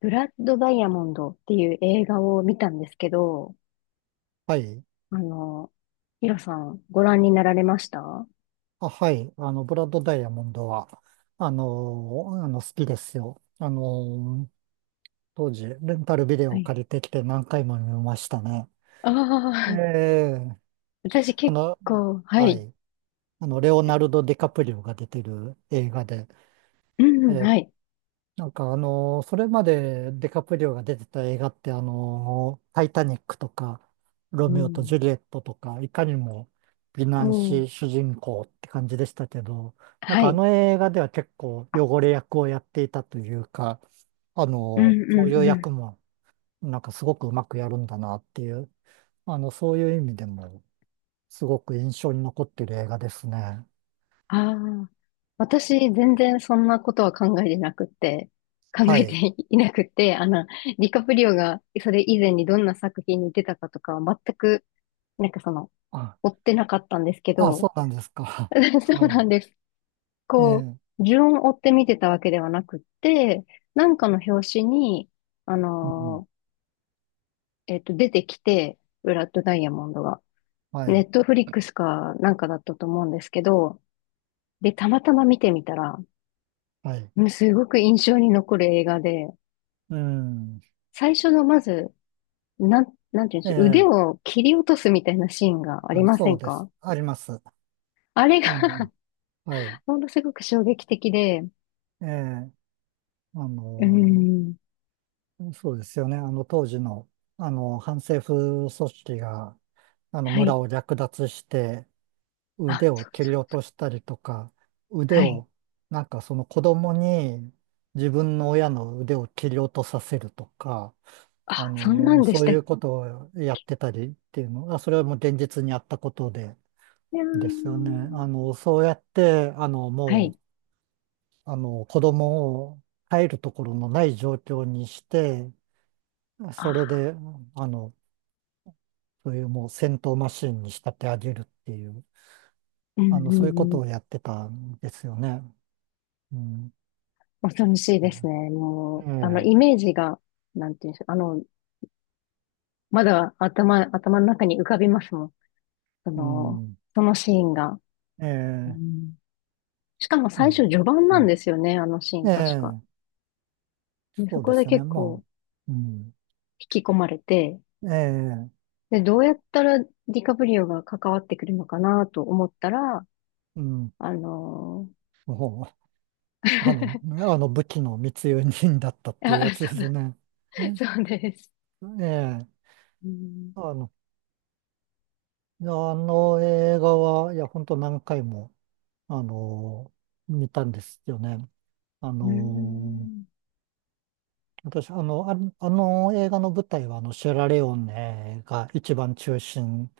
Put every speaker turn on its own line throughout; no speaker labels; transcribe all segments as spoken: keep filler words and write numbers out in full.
ブラッドダイヤモンドっていう映画を見たんですけど、
はい。
あの、ヒロさんご覧になられました？は
あ、はい。あの、ブラッドダイヤモンドは、あの、あの、好きですよ。あの、当時、レンタルビデオを
い。
借りてきて何回も見ましたね。
あ
え
あ、
え
私
あ
結
の、
構、は
は
い。
い。あの、レオナルド・ディカプリオが出てる映画で、
う
え
ん、
え
はい。
なんかあのーそれまでデカプリオが出てた映画ってあのータイタニックとか、ロ
う
ミオと
ん。
ジュリエットとか、いかにも美
お
男
ー、
子主人公って感じでしたけど、なん
は
かあ
い。
の映画では結構汚れ役をやっていたというか、あの
うん、
ーこう
う
いう
ん、う
役
ん。
もなんかすごくうまくやるんだなっていう、あの、そういう意味でもすごく印象に残ってる映画ですね。
ああ、私全然そんなことは考えてなくって、考
は
えて
い。
いなくって、あの、ディカプリオがそれ以前にどんな作品に出たかとかは全く、なんかその、
あ、
追ってなかったんですけ
あ、そ
ど、
うなんですか。
そう
は
な
い。
んです。
え
こ
え。
う、順を追って見てたわけではなくって、なんかの表紙に、あ
うん。
のーえっと、出てきて、ブラッドダイヤモンドが。
は
ネ
い。
ットフリックスかなんかだったと思うんですけど、で、たまたま見てみたら、
はい。
うん、すごく印象に残る映画で、
うん。
最初のまず、なん、なんていうんで
え
しょう、腕
え、
を切り落とすみたいなシーンがあり
あ
ませ
そう
ん
です。
か？
あります。
あれ
あの、
が
はい。
ものすごく衝撃的で、う
ええ、あ
ー
の、
ん、
そうですよね。あの、当時の、あの、反政府組織が、あの、
は
村
い。
を略奪して、
あ、
腕を
そう
切
そ
り落
う。
としたりとか、腕
はい。
を、なんかその子供に自分の親の腕を切り落とさせるとか、あ
あ、そんな
の、
んで
そ
し
う
た
い
っ？
うことをやってたりっていうのが、それはもう現実にあったことで、
いや
ですよね。
ー、
あの、そうやって、あの、
は
も
い。
う、あの、子供を帰るところのない状況にして、それ
あ、
で、あの、そういうもう戦闘マシンに仕立て上げるっていう、
うん
あ
う
の、そういうこ
んう
と
ん。
をやってたんですよね。うん。
恐ろしいですね。も
え
う、あの、
え、
イメージが、なんていうんでしょう。あの、まだ頭、頭の中に浮かびますもん。そ
う
の、
ん。
そのシーンが。
え
う
え、
ん、しかも
う
最初
ん。
序盤
う
なん
ん
ですよね、あのシー
え
ン確か。
え、
で、そ
そう
こ
で
で
すよね。
結構
もう、うん。
引き込まれて、
ええ、
で、どうやったらディカプリオが関わってくるのかなと思ったら、
うん。
あの
もう、あの、
ー
あの武器の密輸人だったっ ていうや
あ、
つ
そ
です
う、
ね。
そうです。
ええ、
うん、
あの、いやあの映画は、いや、本当何回も、あの、見たんですよね。あ
う
の、
ん、
私、あの、あ、あの映画の舞台は、あの、シェラレオネが一番中心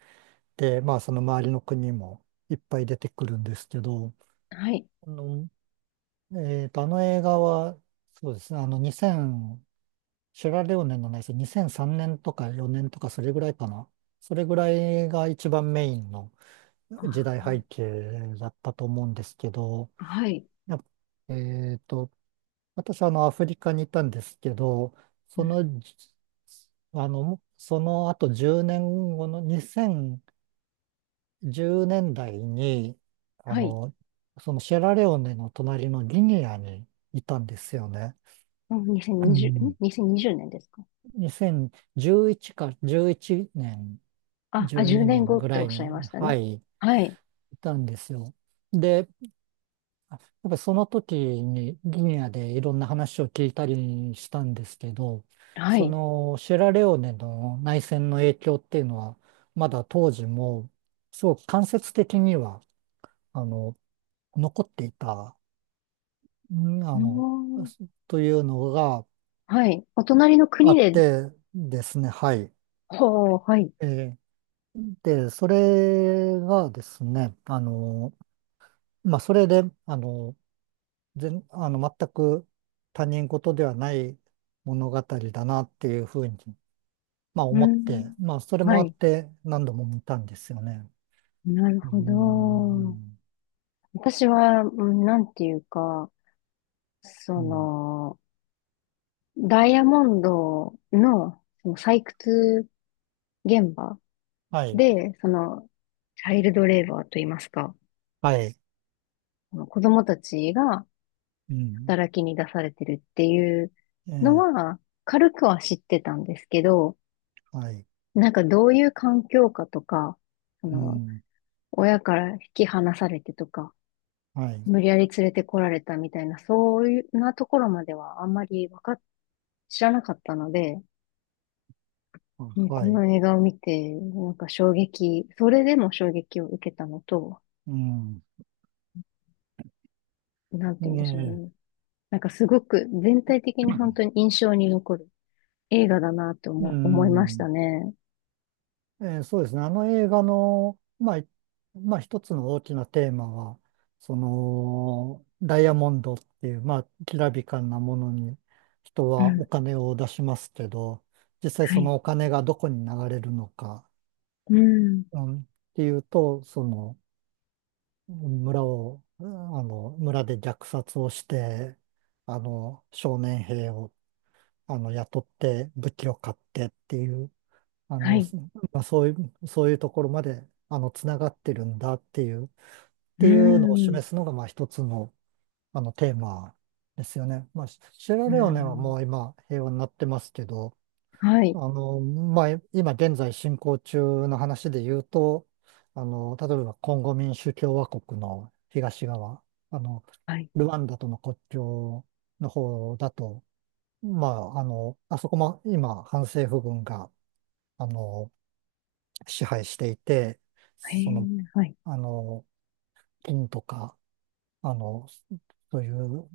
で、まあ、その周りの国もいっぱい出てくるんですけど、
はい。
あの、えーと、あの映画は、そうですね、あの、にせん、シェラレオネのないです、にせんさんねんとかよねんとか、それぐらいかな。それぐらいが一番メインの、時代
あ、
背景だったと思うんですけど、
はい。
やっえっと、私はあのアフリカにいたんですけど、
う
そ
ん、
のじ、あの、その後じゅうねんごのにせんじゅうねんだいに、あ
はい。
の、そのシェラレオネの隣のギニアにいたんですよね。
うん、
う
にせんにじゅう、ん？
ん、
にせんにじゅう 年ですか？
にせんじゅういちかじゅういちねん、
あ、あ、
12
10年
年
後っ
ぐ
て
ら
おっ
い
し
に、
ゃいました
は
ね。
い、い
はい。
たんですよ。で、やっぱりその時にギニアでいろんな話を聞いたりしたんですけど、
は
そ
い。
のシェラレオネの内戦の影響っていうのは、まだ当時も、すごく間接的には、あの、残っていた、ん
う
あ
ー
の、
ん、
というのが
はい。お隣の
あ
国
っ
で、
てですね、はい。
ほう、はい。
えーで、それがですね、あの、まあ、それで、あの、全、あの、全く他人事ではない物語だなっていうふうに、まあ
うー
思って、
ん。
まあそれも
は
あっ
い。
て何度も見たんですよね。
なる
うー
ほど。
ん、
私は、うん、なんていうか、そ
うん、
の、ダイヤモンドの、その採掘現場
はい、
で、その、チャイルドレーバーといいますか、
はい、
あの子供たちが、
うん、
働きに出されてるっていう
え
の
え、
は、軽くは知ってたんですけど、
はい、
なんかどういう環境かとか、あ
う
の、
ん、
親から引き離されてとか、
はい、
無理やり連れてこられたみたいな、そういうなところまではあんまりわかっ、知らなかったので、
あ
うん、こ
はい、
の映画を見て、なんか衝撃、それでも衝撃を受けたのと、
うん、
なんて
え
言うんでしょう
え、
ね。なんかすごく全体的に本当に印象に残る映画だなと
う
思、思いまし
ん。
たね。
えーそうですね。あの映画の、まあ、いまあ、一つの大きなテーマは、その、ダイヤモンドっていう、まあ、きらびかなものに人
う
はお
ん。
金を出しますけど、実際
は
そ
い。
のお金がどこに流れるのか、
うん。
うん、っていうと、その、村を、うんあの、村で虐殺をして、あの、少年兵を、あの、雇って武器を買ってっていう、あ
は
の、
い。
すまあ、そういう、そういうところまで、あの、つながってるんだっていう、っ
う
ていうのを
ん。
示すのが、まあ、一つの、あの、テーマですよね。まあ、シシェラ
う
レオネはも
ん。
う今、平和になってますけど、
はい。
あの、まあ、今現在進行中の話で言うと、あの、例えば、コンゴ民主共和国の東側、あの、
はい。
ルワンダとの国境の方だと、まあ、あの、あそこも今、反政府軍が、あの支配していて、
へ
そ
え、
の、
はい。
あの、金とか、あの、そういう、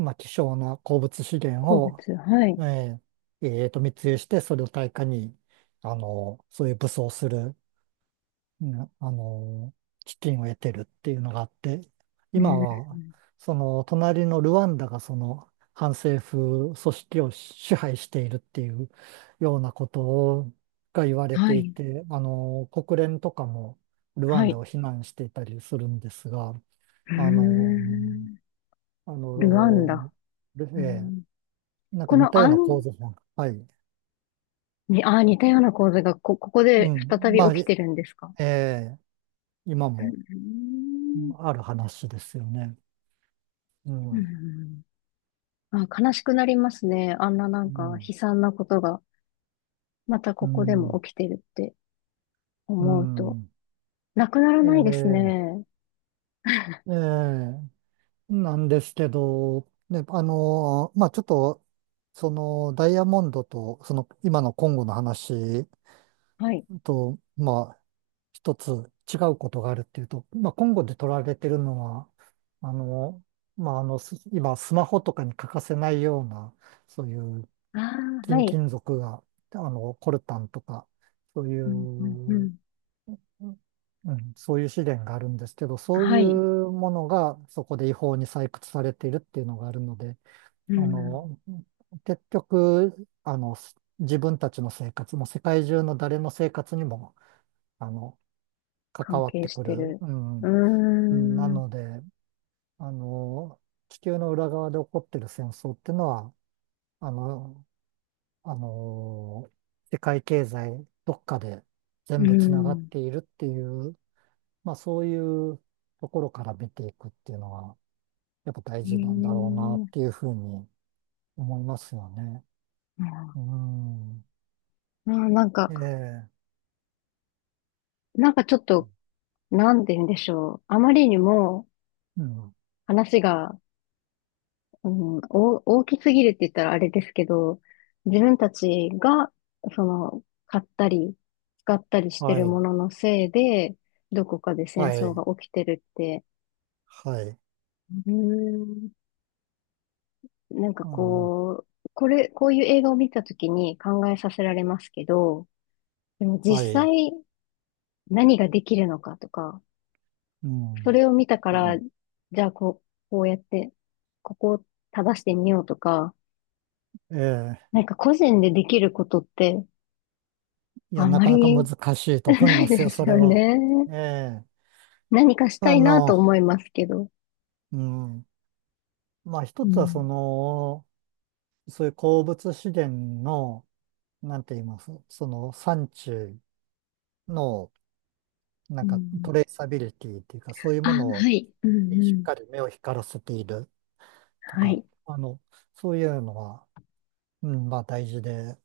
まあ、希少な鉱物資源
好物。
を、
はい。
えーえーと、密輸して、それを対価に、あの、そういう武装するね、あの、基金を得てるっていうのがあって、
う
今は、
ん。
その、隣のルワンダがその、反政府組織を支配しているっていうようなことをが言われ
は
てい
い。
て、あの、国連とかもルワ
は
ンダ
い。
を非難していたりするんですが、
うー
あの、
ん。
あ
ルワン
の、
ダ。う
ええ
ん、
なんか
こ
似
の
たよう
ア
な構図も、はい、
に、あー、似たような構図がこ、ここ
う
で
ん、
再び
まあ、
起き
え
てるんですか？
え今
う
も
ん
ある話ですよね。う
う
ん
ん、あ、悲しくなりますね。あんなな
う
んか悲
ん、
惨なことが、また
う
ここでも
ん、
起きてるって
う
思うと。
ん
なくなら
え
ないです
え、
ね。
ええ、なんですけど、ね、あの、まあ、ちょっと、その、ダイヤモンドと、その、今のコンゴの話
はい。
と、まあ、一つ違うことがあるっていうと、まあ、コンゴで取られてるのは、あの、まあ、あの、す今、スマホとかに欠かせないような、そういう
ああ、は
金、
い。
金属が、あの、コルタンとか、そうい
うんうんう
う、
ん。
うんうん、そういう資源があるんですけど、そうい
はい。
うものがそこで違法に採掘されているっていうのがあるので、
う
あ
ん。
の、結局、あの、自分たちの生活も世界中の誰の生活にも、あの、関
関
わっ
係
て
し
く
て
る。
る。
う
う
ん。うんな
ー
の
ん。
で、あの、地球の裏側で起こってる戦争っていうのは、あの、あの、世界経済どっかで
う
全部つながっ
ん。
ているっていうまあそういうところから見ていくっていうのは、やっぱ大
へ
事なんだろうなっ
え。
ていうふうに思いますよね。う
あ
ん。
あ、なんか、
ええ。
なんかちょっと、なんて言うんでしょう。あまりにも
うん。
話が、うん、お大きすぎるって言ったらあれですけど、自分たちが、その、買ったり、使ったりして
は
る
い。
もののせいで、どこかで戦
は
争
い。
が起きてるって、
はい。
うーん、なんか
あの、
こう、これ、こういう映画を見たときに考えさせられますけど、でも実
はい。
際何ができるのかとか、
う
そ
ん。
れを見たから、じゃあこう、こうやって、ここを正してみようとか、
ええ。
なんか個人でできることって
いや、
あん
な
ま
かなか
り
難しい と思い
な
ま
い
す
で
よ、
す
それ
よ
は。
ね。
ええ。
何かした
あ
いな
の、
と思いますけど。
うん。まあ一
う
つはそ
ん。
の、そういう鉱物資源の、なんて言います、その産地の、な
う
んか
ん。
トレーサビリティっていうか、そういう
あ、
もの
はい。うん
に
う
しっ
ん。
かり目を光らせていると
は
か、
い。
あの、そういうのは、うん、まあ大事で、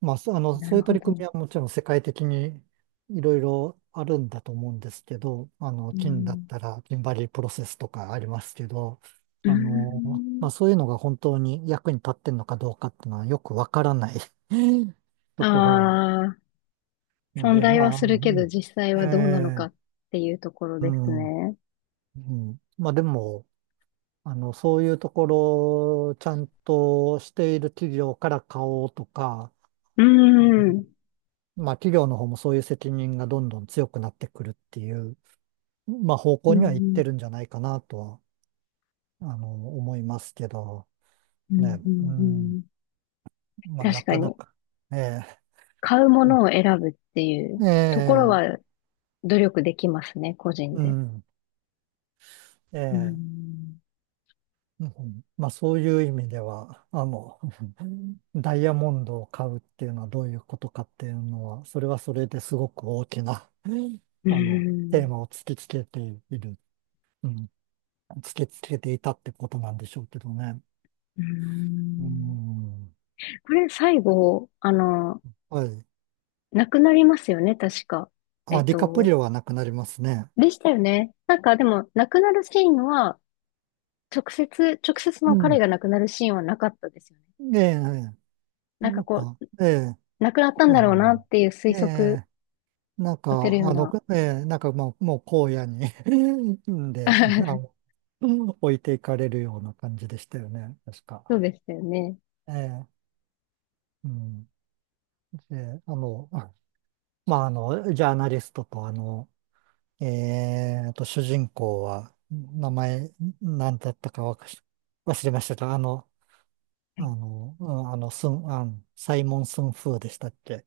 まあ、そあの、
な
そう
る
いう
ほ
取り組
ど。
みはもちろん世界的にいろいろあるんだと思うんですけど、あの、
う
金だっ
ん。
たら、金バリープロセスとかありますけど、
う
あの、ま
ん。
あそういうのが本当に役に立ってんのかどうかっていうのはよくわからない
あ
ところ
あ。
なの
存
で、
在
ま
は
あ、
す
う
るけど
ん
実際
え
はどうなのか
え
っていうところ
う
です
ん。
ね。
うん、まあでも、あの、そういうところをちゃんとしている企業から買おうとか、
う
あ
ん。
まあ企業の方もそういう責任がどんどん強くなってくるっていう、まあ方
う
向
んう
にはいっ
ん、
てるんじゃないかなとは、あの、思いますけど、
う
ね、
ん、う
う
ん、う
ん、
ん。
まあな
確か
かな
に、
か、ええ、
買うも
うん
のを選ぶってい
え
うところ
え、
は努力できますね、個人
う
で。
ん、え
う
え、
ん。
うんまあそういう意味では、あの、ダイヤモンドを買うっていうのはどういうことかっていうのは、それはそれですごく大きな、うん
う
あの、テー
ん。
マを突きつけている、うん、突きつけていたってことなんでしょうけどね。
う
う
ん。
ん。
これ最後、あの、
はい。
なくなりますよね、確か。え
あ、
っ
ディカプリ
と、
オはなくなりますね。
でしたよね。なんかでも、なくなるシーンは、直接、直接
う
の彼
ん。
が亡くなるシーンはなかったですよね。
ええ、
なんか
なん
こ
か、
う、
ええ、
なくなったん
う
だろうな
ん。
っていう推
え
測
え、なんか、
させるよう
あの、
な。
ええ、なんかもう、もう荒野に んで、あの、置いていかれるような感じでしたよね、確
そ
か。
うでしたよね。
ええうん。で、あの、あまあ、あの、ジャーナリストと、あの、えーと、主人公は、名前、なんだったかわかし忘れましたが、あの、
は
あ
い。
の、うんあの、スン、あの、サイモン・スンフーでしたっけ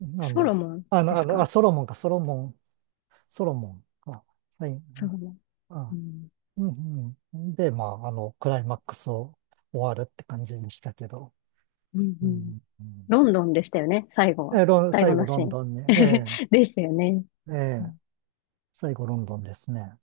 あ
ソロ
の、
モン
あ
で
の、
す
あの、あ、
か？
ソロモンか、ソロモン、ソロモンか、はい、
ソロモン。う
あ、
ん。
うん、うん。で、まあ、あの、クライマックスを終わるって感じでしたけど、
うんう
う
ん。
ん、うん
ロンドンでしたよね、最後は。
え、ロン、
最後
最後、
の
ロ
シ
ン
ーン。
ドンに、え
でしたよね。
えええ最後ロンドンですね。